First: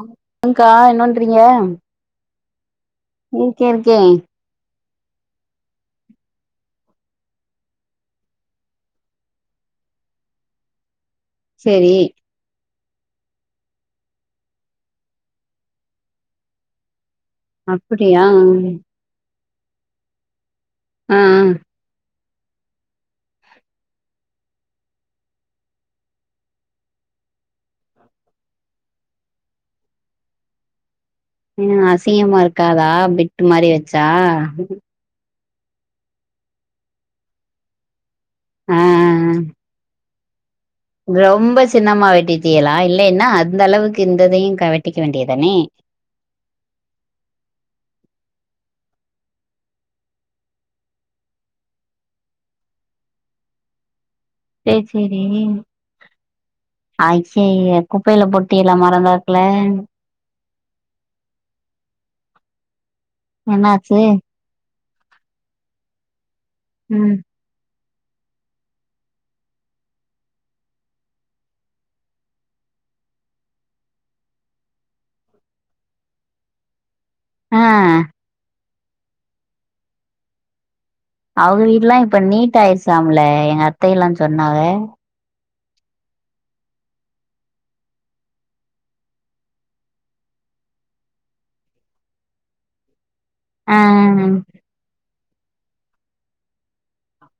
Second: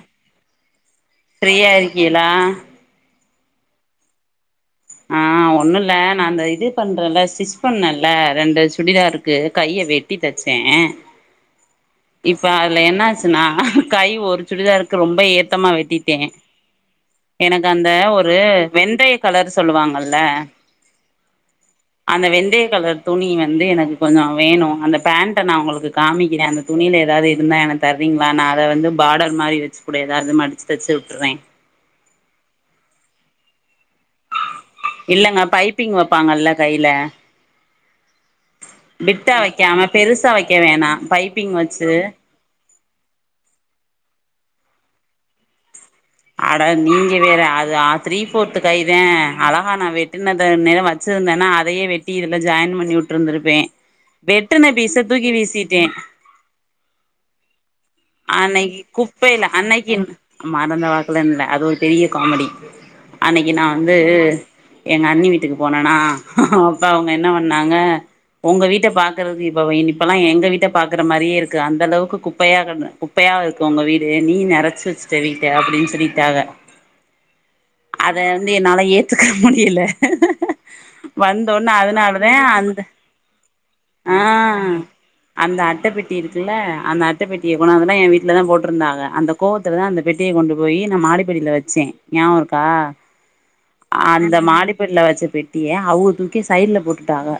அம் அங்க்கா இன்னொன் ஃப்ரீயா இருக்கீகளா இருக்கே இருக்கே ஆ அ ஒன்னுல நா அந்த இது பன்ரேன்ல சிஸ் பண்ணேல ரெண்டு சுடிதார்க்கு கைய வெட்டி தச்சே சேரி இப்ப அதுல என்னாச்சுனா கை ஒரு சுடிதாருக்கு ரொம்ப ஏத்தமா வெட்டிட்டே எனக்கு அந்த அப்டியா ஒரு வெந்தய கலர் சொல்லுவாங்கல ஆ அந்த வெந்தய கலர் துணி வந்து எனக்கு கொஞ்சோ வேணு அந்த பேண்ட நா உங்களுக்கு காமிக்கிறே அந்த துணியில ஏதாது இருந்தா எனக்கு தரீங்களா நான் அத வந்து பார்டர் மாரி வச்சு கூட ஏதாவது மடிச்சு தச்சு விட்டுருவ ஏங்க அசிங்கமா இருக்காதா பிட்டு மாரி வச்சா இல்லங்க பைப்பிங் வைப்பாங்கல்ல கைல ஆ பிட்டா வைக்காம பெருசா வைக்க வேணா பைப்பிங் ரொம்ப வச்சு சின்னமா வெட்டிட்டியலா இல்லைன்னா அந்த அளவுக்கு இந்ததையு வெட்டிக்க வேண்டியதுதானே ஆடா நீங்க வேற அது த்ரீ போர்து கைத அழகா நா வெட்டுனத நேரா வ வச்சிருந்தேன்னா அதையே வெட்டி இதுல ஜாயின் பண்ணி விட்டுருந்திருப்பே வெட்டுன பீச தூக்கி வீசிட்டே அய்யய்ய குப்பைல போட்டீளா மறந்தாப்புல மறந்தவாக்குல இல்ல அது ஒரு பெரிய காமெடி அன்னைக்கு நா வந்து என்னாச்சு எங்க அண்ணி வீட்டுக்கு போனன்னா அப்போ அவங்க ம் என்ன பண் நாங்க உங்க வீட்ட பாக்கறது இப்ப இன் இப்பலா எங்க வீட்ட பாக்கற மாரியே இருக்கு அந்த அளவுக்கு குப்பையா கடந்த குப்பயா இருக்கு உங்க வீடு நீ நெரச்சி வச்சுட்ட வீட்ட அப்டின்னு சொல்லிட்டாக ஆ அத வந்து என்னால் ஏத்துக்க முடியல அவங்க வந்தோன்னே வீடுல்லா இப்ப அதனாலதேன் நீட் அந்த ஆயிருச்சாம்ல எங்க அத்தையெல்லா ஆ சொன்னாக அந்த அட்ட பெட்டி இருக்குல்ல அந்த அட்ட பெட்டிய முன்னல்லாம் என் வீட்டுலதான் போட்டிருந்தாங்க அந்த கோவத்துல தான் அந்த பெட்டிய கொண்டு போயி நான் மாடி படியில வச்சேன் நியாபருக்கா ஆ அந்த மாடிப்படியில வச்சு போய்ட் டியே அவுங்க தூக்கி சைட்ல போட்டுட்டாங்க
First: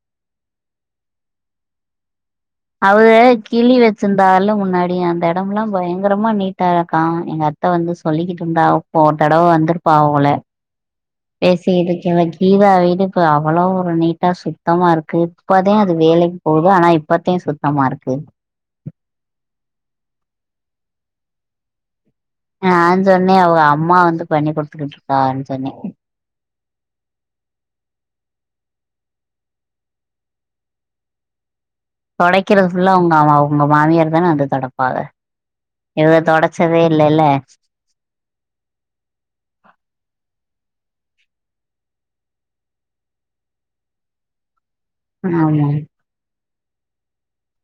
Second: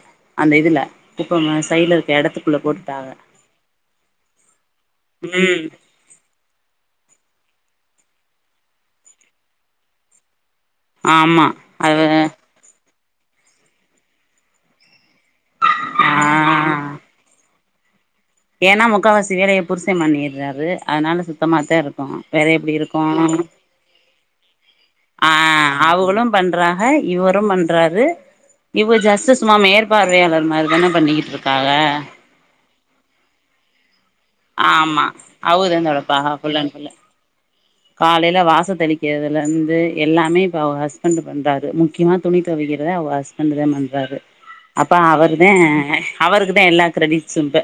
அந்த இதுல குப்பம் மேரி சைடுல இருக்கற இடத்துக்கு அவரு கிளி வச்சிருந்தாருல முன்னாடி அந்த ம் இடம்லாம் பயங் கரமா நீட்டா இருக்கான் எங்க அத்த வந்து சொல்லிக்கிட்டு இருந்தாப்ப ஒரு தடவை வந்திருப்பா போல ஆமா பேசிக்கிட்டு அது கீழ கீதா வீடு இருக்கு அவ்ளோ ஒரு நீட்டா சுத் தமா இருக்கு இப்பதான் அது ஆ வேலைக்கு போது ஆனா இப்பத்தான் சுத்தமா இருக்கு ஏன்னா முக்காவாசி வேலயை புருச பண்ணிடுறாரு அதனால் சுத்தமா தான் இருக்கும் வேற எப்டி நான் இருக்கும் சொன்னே அவங்க அம்மா வந்து பண்ணி குடுத்துக்கிட்டு ஆ இருக்கான்னு சொன்னே அவுங்களும் பன்றாஹ இவரும் பன்றாரு இவ ஜஸ்டு சும்மா மேற்பார்வையாளர் மாரி தான பண்ணிக்கிட்டு இருக்காங்க தொடைக்கிறது புல்லா அவுங்க அ அ அ மாமியார் தானே அது தொடப்பாங்க ஆமா அவதா இது தொடைப்பாக ஃபுல் அண்ட் தொடச்சதே ஃபுல்லு இல்லேல்ல காலையில வாச தெளிக்கிறதுலேருந்து எல்லாமே இப்போ அவ ஹஸ்பண்ட் பண்றாரு முக்கியமா துணி துவக்கிறதே அவ ஹஸ் பண்டு வந்துதா பண்றாரு அப்போ அவர்தேன் ஆமா அவருக்குதான் எல்லா கிரெடிட்ஸும் இப்ப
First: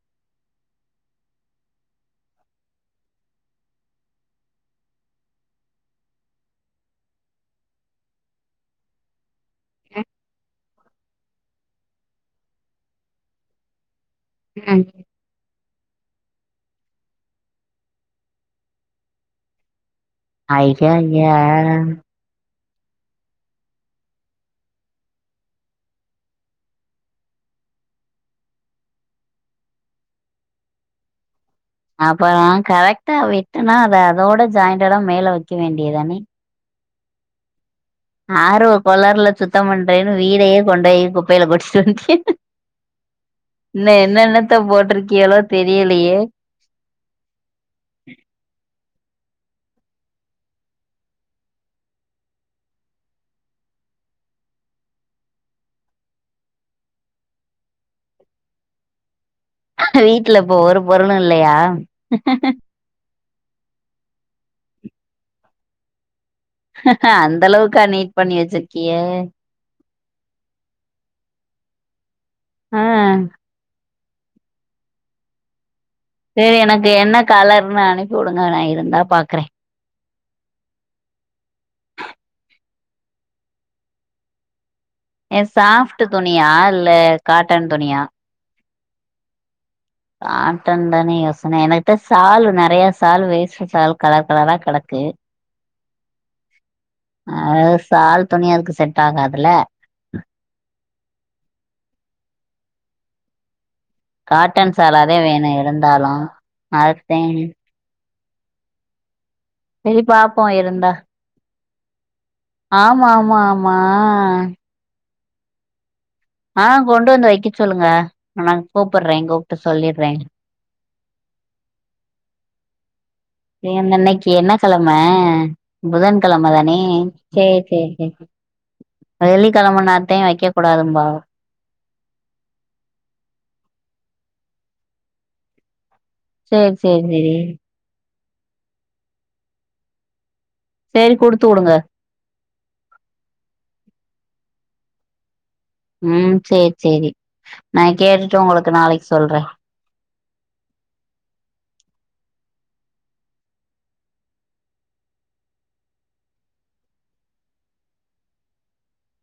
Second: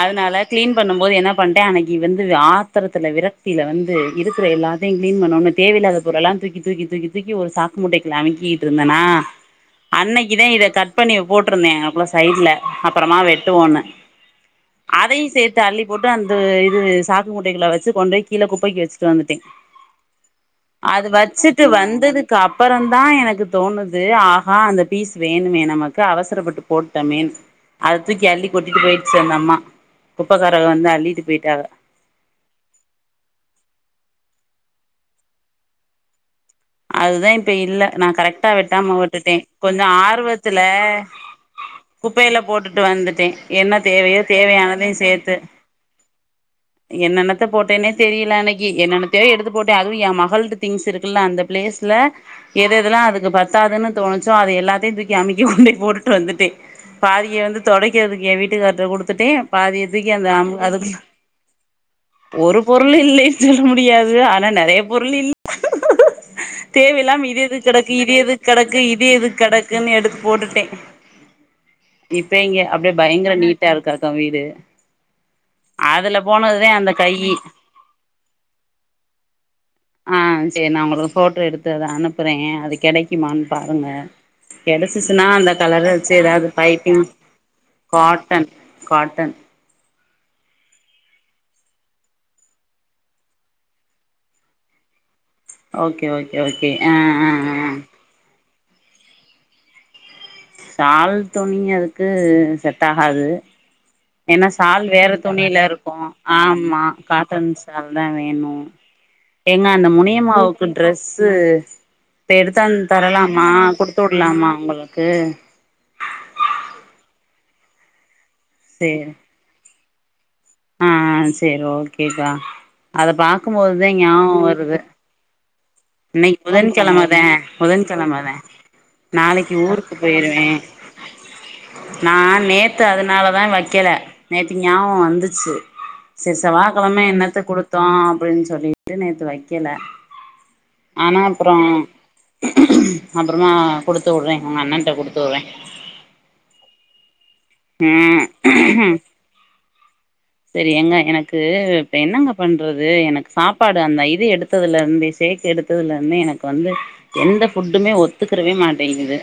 அதனால கிளீன் பண்ணும் போது என்ன பண்டே அன்னிக்கு இ வந்து ஆ த்திரத்துல விரக்த்தியில வந்து இருக்கிற எல்லாத்தையும் கிளீன் பண்ணணும் தேவையில்லாத பொரு ள்ளாம் தூக்கி தூக்கி தூக்கி தூக்கி ஒரு சாக் மூட்டைக்குல்ல அமிக்கிட்டு இருந்தேனா அன்னைக்குதான் இத கட் பண்ணி போட்டிருந்தேன் அப்ரோ சைட்ல அப்பறமா வெட்டுவோன்னு அ அதையும் சேர்த்து அள்ளி போட்டு அந்த இது சாக்கு மூட் டைகள வச்சு கொண்டுய் கீழே குப்பைக்கு வச்சுட்டு வந்துட்டேன் ஐயா அது வச்சுட்டு ஐயா வந்தது க்கு அப்பறம்தான் எனக்கு தோணுது ஆஹா அந்த பீஸ் வேணுமே நமக்கு அவசரப்பட்டு போட்டமேன்னு அத தூக்கி அள்ளி கொட்டிட்டு போய்டுச்சு அந்த அம்மா குப்பைக்காரக வந்து அள்ளிட்டு போய்ட்டாங்க அப்புற கரெக்டா வெட்டுனா அத அதோட ஜாயிண்டடா மேல வைக்க வேண்டியதுதானே அதுதான் இப்ப இல்ல நான் கரெக்டா ஆர்வ வெட்டாம கோளாறுல விட்டுட்டேன் சுத்தம் கொஞ்சம் பண்றேன்னு ஆர்வத்துல வீடையே கொண்டு போய் குப்பையில கொட்டிட்டு வன்ட்டியே குப்பைல போட்டுட்டு வந்துட்டே என்ன இன்னு தேவையோ என்னென்னத்த தேவையானதையு சேத்து போட்டிருக்கியளோ தெரியலையே என்னென்னத்த போட்டேனே தெரியல அன்னைக்கு என்னென்னத்தையோ எடுத்து போட்டே அதுவு எயே மகள்து திங்ஸ் இருக்குல்ல அந்தப் பிளேஸ்ல எதெ தெல்லா அதுக்கு பத்தாதுன்னு தோணுச்சோ அது எல்லாத்தையு தூக்கி அமுக்கி கொண்டி போட்டுட்டு வந்துட்டே பாதிய வந்து தொடைக்கிறதுக்கு ஏயே வீட்டுக்காரிட்ட குடுத்துட்டே பாதியத்துக்கி அந்த வீட்ல அம் இப்போ ஒரு அதுக்கு பொருளு இல்லையா ஒருப் பொருள் இல்லன்னு சொல்ல முடியாது ஆனா நெறைய பொருள் இல் தேவ இல்லாம இது அந்த எதுக் அளவுக்கா கெடக்கு இது நீட் பண்ணி எதுக்கு கெடக்கு வச்சிருக்கிய இது எதுக் கெடக்குன்னு எடுத்து போட்டுக்கிட்டே இப்ப இங்க ஆ அப்டே பயங்கர நீட்டா இருக்க அக்கா வீடு அதல சேரி எனக்கு என்ன கலர்னு அனுப்பி உடுங்க நா இருந்தா பாக்குறே ஆ சேரி நா உங்களுக்கு ஃபோட்டோ எடுத்து அத அனுப்புறே அது கெடைக்குமான்னு பாருங்க கெடைச்சிச்சுன்னா ஏ அந்த கலர சாஃப்ட் வெச்சு ஏதாது துணியா இல்ல பைப்பிங் காட்டன் துணியா காட்டன் காட்டன் காட்டன் தானே யோசனை எனகிட்ட சால் நறைய சால் வேஸ்ட் சால் கலர் கலரா கெடக்கு ஓகே ஓகே ஓகே ஆ ஆ ஆ அது சால் துணி அதுக்கு செட் ஆகாதுல சால் துணி அதுக்கு செட் ஆகாது ஏன்னா காட்டன் சால் வேற சாலாவே வேணு துணியில இருக்கு இருந்தாலு ஆமா அதே காட்டன்ஸ் டன் சால் தா வேணு எங்க அந்த சரி பாப்போ முனியம்மாவுக்கு இருந்தா ட்ரெஸ் சு இப்ப எடுத்தாந் ஆமா ஆமா தரலாமா ஆமா குடுத்து உட்லாமா அவுங்களுக்கு ஆ கொண்டு வந்து வைக்க சொல்லுங்க நா சேரி கூப்பட்றே கூப்புட்டு சொல்லிட்றே ஆ சேரி ஓகேக்கா அத பாக்கும் போதுதா இன்னைக்கு ஞாவோ என்ன வருது கெழம இன்னைக்கி புதன்கெழம புதன் தானே கெழமதா சேரி புதன் சேரி சேரி கெழமதா நாளைக்கி வெள்ளிக்கெழம ஊருக்கு நாத்தையு போயிருவே வைக்க கூடாதும்பா நா நேத்து அதனாலதா வெக்கல நேத்தி ஞாவோ வந்துச்சி சேரி செவ்வாகெழம சேரி சேரி என்னத்த குடுத்தோ அப்டின்னு சொல்லிட்டு நேத்து வைக்கல சேரி ஆனா குடுத்து அப்றோ வுடுங்க அப்றமா குடுத்து உட்றே உங்க அண்ணட்ட குடுத்து உட்றே ம் சேர் சரி நா கேட்டுட்டு உங்களுக்கு நாளைக்கு சொல்றே சேரி எங்க எனக்கு இப்போ என்னங்க பண்றது எனக்கு சாப்பாடு அந்த இது எடுத் எடுத்ததுல இருந்து சேக் எடுத்ததுல இருந்து எனக்கு வந்து எந்த ஃபுட்டுமே ஒத்துக்கறவே மாட்டேங்குது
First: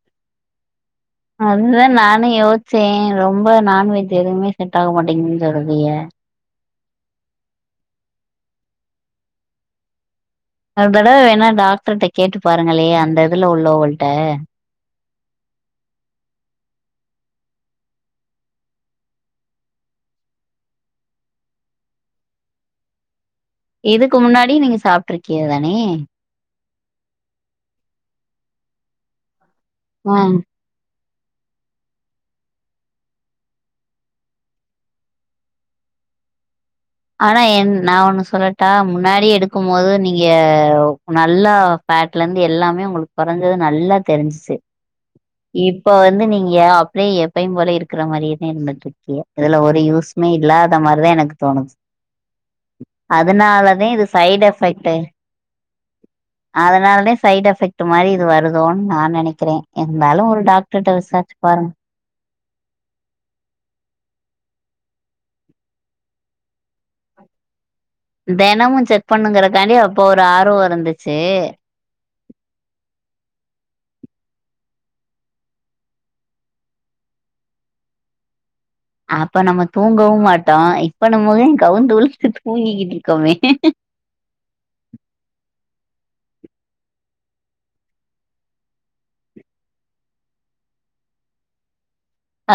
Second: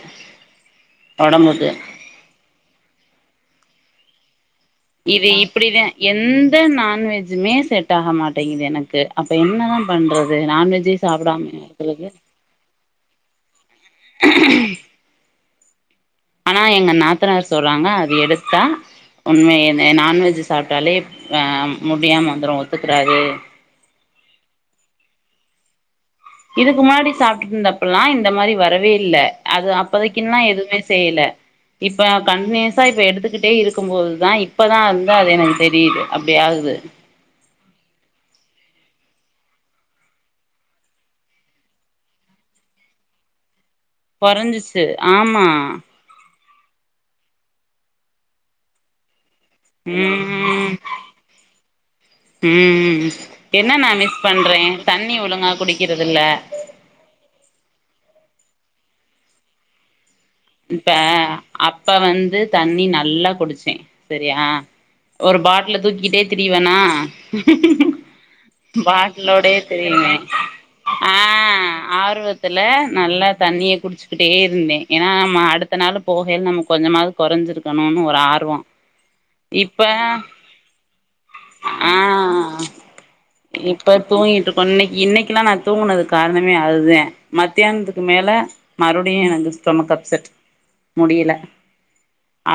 ஒடம்புக்கு அதுதா நானு யோஸ்ச்சே ரொம்ப நான்வெஜ் எதுவுமே செட் ஆக இது மாட்டேங்குதுன்னு இப்டிதா சொல்றிய எந்த நான்வெஜ்ஜுமே செட் ஆக மாட்டேங்குது எனக்கு அப்ப என்னதா பண்றது ஒரு நான்வெஜ்ஜே தடவ வேணா சாப்டாம இருக்கறது டாக்டர்ட்ட கேட்டு பாருங்களே அந்த இதுல உள்ளவள்ட ஆனா எங்க நாத்தனார் சொல்றாங்க அது எடுத்தா உண்மையுமே நான்வெஜ் சாப்டாலே அ முடியாம வந்துடு ஒத்துக்கறாது இதுக்கு முன்னாடி நீங்க சாப்டிருக்கிய தானே இதுக்கு முன்னாடி சாப்டுட்டு இருந்தப்பல்லா இந்த மாரி வரவே இல்ல அது அப் ஆ இப்பதைக்கு நா எதுவுமே செய்யல இப்ப நா கண்டினியூஸா இப்ப எடுத்துக்கிட்டே இருக்கும்போதுதா இப்பதா அந்த அது எனக்கு தெரியுது அப்டி ஆகுது ஆனா என் நா ஒன்னு சொல்லட்டா முன்னாடி எடுக்கு போது நீங்க நல்லா ஃபேட்ல இருந்து எல்லாமே உங்களுக்கு குறைஞ்சது நல்லா தெரிஞ்சிச்சு கொறஞ்சிச்சு ஆமா இப்ப வந்து நீங்க நீகே அப்டியே எப்பயையு போல இருக்கற மாரியே தா இருந்துட்டு இருக்கிய இதுல ஒரு யூஸ்மே ம் இல்லாத மாரிதா எனக்கு தோணுது ம் என்ன அதனாலதான் நான் இது மிஸ் சைட் பண்றே தண்ணி ஒழுங்கா குடிக்கிறதில்ல அதனாலே சைட் எஃபெக்ட் மாரி இது வருதோன் நா நெனைக்கிறே இருந்தாலு ஒரு இப்ப டாக்டர்ட்ட விசாரிச்சு பாருங்க அப்ப வந்து தண்ணி நல்லா குடிச்சேன் சரியா ஒரு பாட்டில தூக்கிட்டே திரிவேணா தெனமு செக் பாட்லோடயே பண்ணுங்கறக்காண்டி அப்ப திரிவே ஒரு ஆர்வோ ஆ இருந்துச்சு ஆர்வத் த்துல நல்லா தண்ணிய குடிச்சுக்கிட்டே இருந்தே ஆமா அடுத்த நாள் போகையில நம்ம கொஞ்சமாவது குறைஞ்சிருக்கணுன் ஒரு ஆர்வோ அப்ப நம்ம இப்ப தூங்கவு மாட்டோ இப்ப நம்ம ஆ கவுந்துவிழுந்து தூங்கிக்கிட்டு இருக்கோமே இப்ப தூங்கிட்டு இருக்கோ இன்னைக்கு இன்னைக்குல்லா நா தூங்கினதுக்கு காரணமே அதுதே மத்தியானத்துக்கு மேல மறுபடியு எனக்கு ஸ்டொமக் அப்செட் முடியல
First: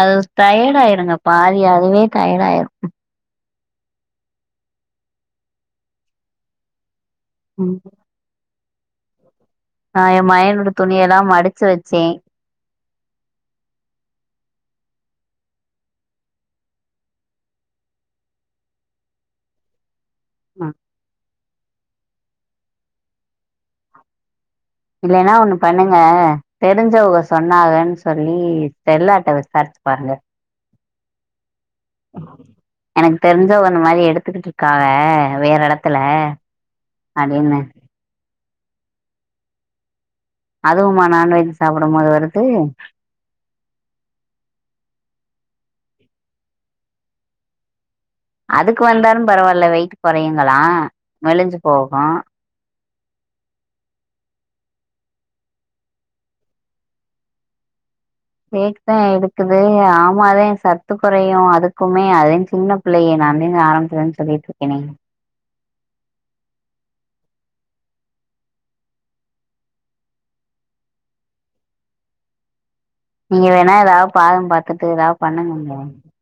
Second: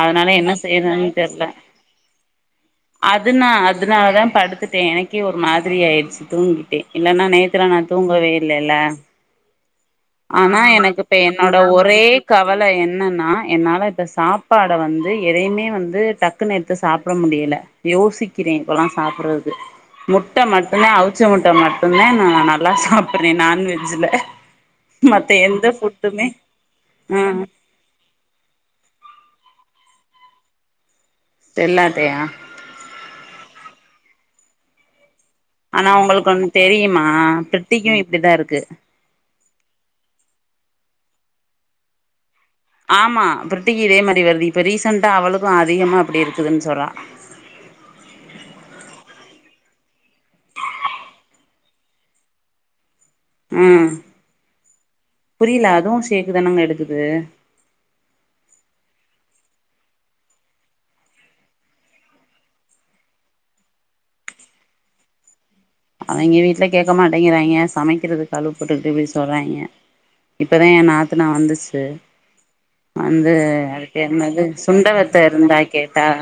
அது என்ன டயர்ட் செய்யறதுன்னு ஆயிருங்க தெர்ல பாதி அதுவே டயர்ட் ஆயிரு அதுனா அதனாலதா படுத்துட்டேன் எனக்கே ஒரு மாதிரி ஆயிடுச்சு தூங்கிட்டே இல்லைன்னா நே த்துல ம் நா தூங்கவே இல்லல்ல நா என் மயனோட துணி எல்லா மடிச்சு வச்சே கவலை என்னன்னா என்னால இப்போ சாப்பாட வந்து எதையுமே வந்து டக்குனு எடுத்து சாப்ட முடியல யோசிக்கிறே இப்பல்லா சாப்ட்றதுக்கு முட்டை மட்டுதா அவுச்ச முட்டை மட்டுதா நா நல்லா சாப்ட்றே நான்வெஜ்ல மத்த இல்லன்னா ஒன்னு எந்த பண்ணுங்க ஃபுட்டுமே தெரிஞ்சவங்க ஆ சொன்னாங்கன் சொல்லி செல்லாட்ட விசாரிச்சு பாருங்க செல்லாட்டயா எனக்கு தெரிஞ்சவ்க அந்த மாதிரி எடுத்துக்கிட் இருக்காக வேற ஆனா எடத்துல உங்களுக்கு ஒன்ன தெரியுமா அப்டின்னு பிரித்திக்கு இப்படிதா இருக்கு அதுவுமா நான்வெஜ் சாப்டு போது வருது ஆமா பிரிட்டிகி இதே மாரி வருது இப்போ ரீசண்டா அவளுக்கு அதிகமாக அப்படி இருக்குதுன் சொல்றா அதுக்கு வந்தாலு பரவாயில்ல வெயிட் குறையுங்களா மெலிஞ்சு போகு அ புரியல அதுவு சேக்குதானங்க எடுக்குது சேக் தான் எடுக்குது ஆமாதே சத்து குறையு அதுக்குமே அதே சின்ன பிள்ளைக அன்னைக்கே ஆரம்பிதிலிருந்தே சொல்லிட்டு இருக்கனே அவிங்க வீட்ல கேட்க மாட்டேங்கிறாங்க சமைக்கிறதுக்கு அலுப்புபட்டுக்கிட்டு இப்படி சொல்றாங்க இப்போதா ஏ நாத்துனா வந்துச்சு வந்து நீங்க வேணா அதுக்கு ஏதாவது என்னது பாதம் பாத்துட்டு ஏதாவது சுண்டவத்த இருந்தா பண்ணுங்கங்க கேட்டாஹ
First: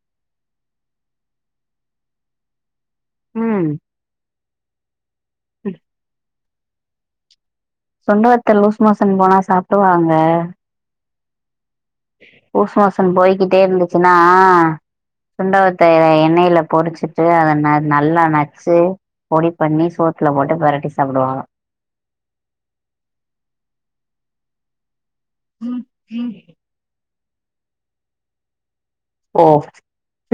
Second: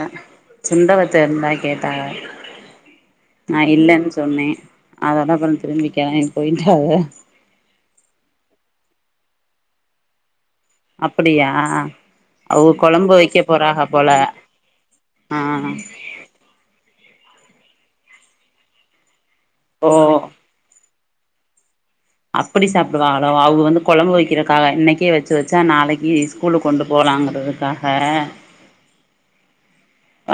சுண்டவத்து இருந்தா கேட்டாஹ நா ம் இல்லைன் சொன்னே அதோட அப்புற திரும்பி கெலம்பி போய்ட்டாஹ சுண்ட வத்தல் லூஸ் மோசன் போனா சாப்டுவாங்க அப்படியா அவுக லூஸ் மோஷன் கொழம்பு வைக்க போய்கிட்டே போறாக போல இருந்துச்சுன்னா ஆ சுண்டவத்த எண்ணெயில பொரிச்சு சு அத நல்லா நச்சு பொடி பண்ணி ஓ சோத்துல போட்டு பெரட்டி சாப்டுவாக அப்படி சாப்பிடுவாகளோ அவங்க வந்து குழம்பு வைக்கிறக்காக இன்னைக்கே வச்சு வச்சா நாளைக்கு ஸ்கூலு கொண்டு போகலாங்கிறதுக்காக ஓ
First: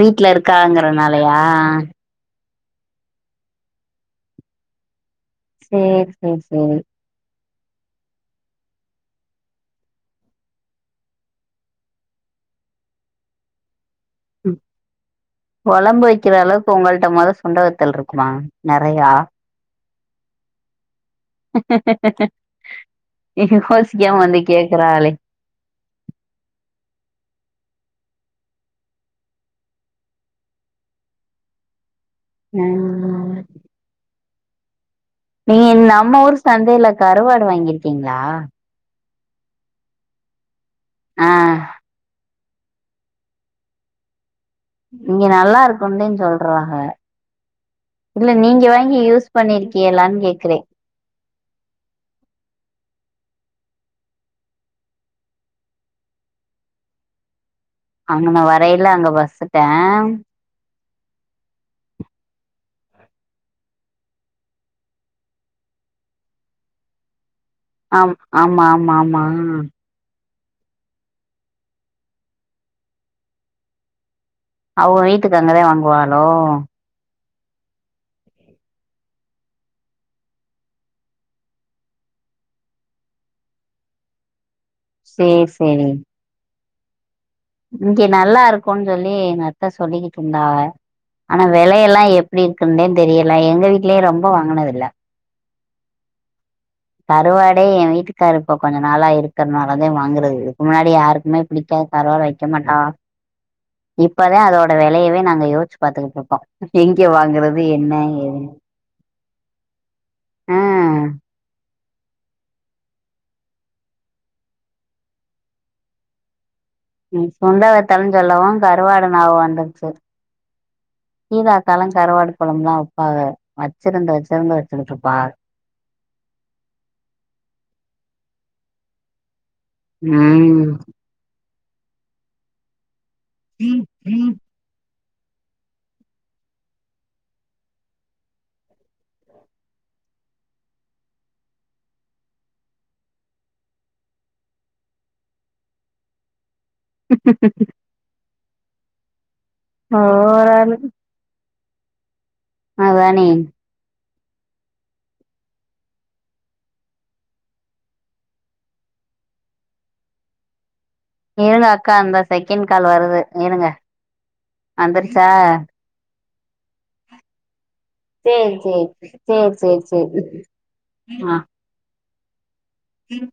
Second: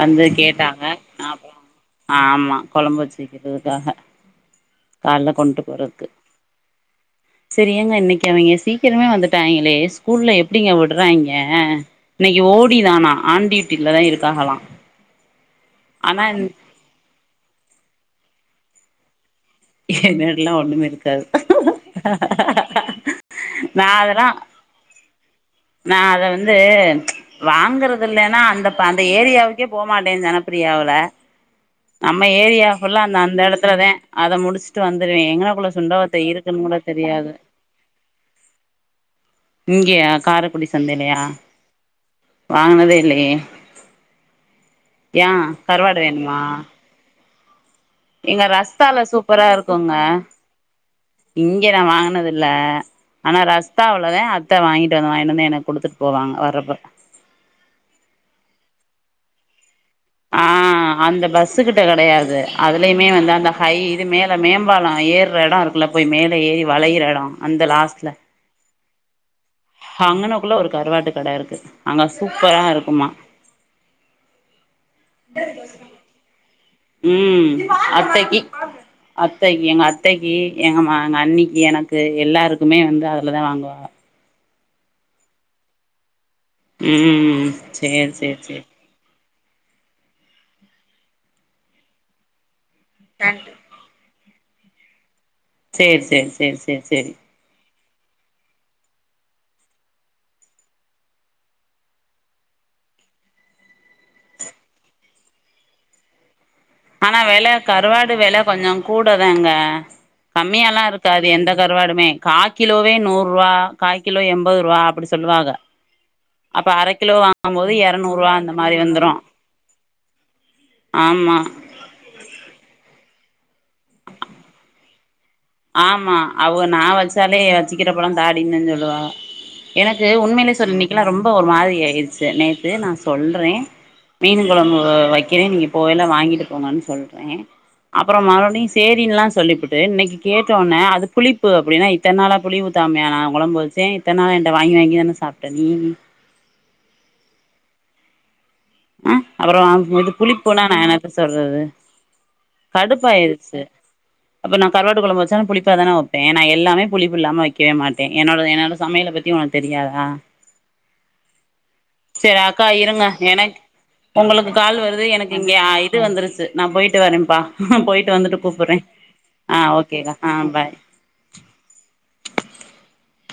வந்து கேட்டாங்க நா இருக்காங்கறனாலயா அப்றோ ஆமா கொழம்பு வச்சுவ க்குறதுக்காக கால்ல கொண்டு போறக்கு சேரி சேரி சேரி சரி ஏங்க இன்னைக்கு அவிங்க சீக்கிரமே வந்துட்டாங்களே ஸ்கூல்ல எப்டிங்க உடுறாய்ங்க இன்னைக்கு ஓடி தானா ஆண்டி வீட்டில தா இருக்காகலா கொழம்பு வைக்கிற அளவுக்கு ஒங்கள்ட மொத சுண்டவத்தல்ருக்குமா நறையா என்னட்ல்லா ஒண்ணுமேருக் நா யோசிக்காம அதெல்லா வந்து கேக்குறாலே நா அத வந்து வாங்கறதுல்லேன்னா அந்த ப அந்த ஏரியாவுக்கே போமாட்டே ஜனப்பிரியாவுல நம்ம ஏரியா ஃபுல்லா அந்த ம் அந்த எடத்துலதே அத முடிச் ட்டு வந்துருவே நீங்க எங்கனக்குள்ள சுண்டவத்த நம்ம ஊர் இருக்குன்னு கூட சந்தையில தெரியாது கருவாடு வாங்கிருக்கீங்களா இங்கயா காரக்குடி சந்தைலையா ஆ வாங்குனதே இல்லையே இங்க யா நல்லா கறுவாடு இருக்கும்டேன்னு வேணுமா சொல்றாக இல்ல எங்க நீங்க வாங்கி ரஸ்தால யூஸ் சூப்பரா இருக்குங்க பண்ணிருக்கீயலான்னு கேக்குறே இங்கே நா வாங்குனதுல்ல ஆனா ரஸ்தாவுலதே அத்த வாங்கிட்டு வந்து வாங்கிட்டு வந்து எனக்கு குடுத்துட்டு போவாங்க வரப்ப அங்கன வரயில அங்க பஸ்ஸுட ஆ அந்த பஸ்ஸு கிட்ட கெடையாது அதுலயுமே வந்து அந்த ஹை இது மேல மேம்பாலொ ஏர்ர எடொ இருக் குல்ல போய் மேலே ஏறி வளையிற எடொ அந்த லாஸ்ட்ல ஆம் ஆமா ஆமா ஆமா அங்கனக்குள்ள ஒரு கருவாட்டுக் கட இருக்கு அங்க சூப்பரா இருக்குமா அவுக வீட்டுக்கு அங்கதே வாங்குவாகளோ ம் அத்தக்கி அத்தக்கி எங்க அத்தக்கி எங்க மா எங்க அண்ணிக்கி எனக்கு எல்லாருக்குமே வந்து அதுலதா வாங்குவாக சேரி சேரி ம் இங்கே சேரி சேரி சேரி நல்லாருக்குன் சொல்லி எங்க அத்த சொல்லிக்கிட்டுருந்தாக ஆனா வெலயெல்லா எப்டி இருக்குன்தே தெரியல எங்க வீட்டு இல்லையே ரொம்ப வாங்குனதில்ல சேரி சேரி சேரி சேரி சேரி கறுவாடே என் வீட்டுக்காரர் இப்ப கொஞ்ச நாளா இருக்கறனாலதே வாங்குறது இதுக்கு முன்னாடி யாருக்குமே புடிக்காது கருவாடு வக்கமாட்டா இப்பதா அதோட வெலயவே நாங்க யோச்சு பாத்துகிட்டுருக்கோ ஆனா வெல கறுவாடு வெல கொஞ்சோ கூடதாங்க ஆ கம்மியால்லாருக்காது எந்த கருவாடுமே காகிலோவே நூறுவா காகிலோ என்பதுரூவா அப்டி சொல்லுவாக அப்ப அரக் நீ சுண்ட வத்தல்னு சொல்லவு கருவாடு நாவகம் வந்துருச்சு ஆமா கீதா அக்காலா கருவாடு கொழம்ல்லா வப்பாக வச்சிருந்து வச்சிருந்து வச்சுகிட்டுருப்பாக ஆமா அவுக நா வச்சாலே வச்சிக்கிறப்பலா தாடின்தா சொல்லுவாக எனக்கு உண்மையிலே ம் சொல் இன்னைக்கெல்லா ரொம்ப ஒரு மாரி ஆயிருச்சு நேத்து நா சொல்றேன் மீன் கொழம்பு வைக்கிறேன் நீங்க போவயில வாங்கிட்டு போங்கன் சொல்றேன் அப்பறொ மறுபடியும் சேரின்லா சொல்லிபுட்டு இன்னக்கி கேட்ட ஒன்ன அது புளிப்பு அப்டினா இத்தன் நாளா புளி ஊத்தாமையா நா கொழம்பு வச்சே இத்தன் நாளா என்ட்ட வாங்கி வாங்கி தான சாப் ட்ட நீ அ அப்பறொ இது புளிப்புனா ஓவராலு நா என்னத்த சொல்றது அதானே கடுப்பாயிருச்சு அப்ப நா கருவாட்டு கொழம்பு வச்சாலு புளிப்பா தான வப்பே நா எல்லாமே புளிப்பு இல்லாம வைக்கவே மாட்டேன் என்னோட என்னோட சமையல பத் திமா ஒனக்கு தெரியாதா இருங்க அக்கா அந்த செகண்ட் கால் வருது இருங்க ஒங்களுக்கு கால் வருது வந்துருச்சா எனக்கு இங்கே இது வந்துருச்சு நா போய்ட்டு வரேப்பா போய் சேர் சேர் சேர் சேர் ஆ சேரி பாய் ஆ உம்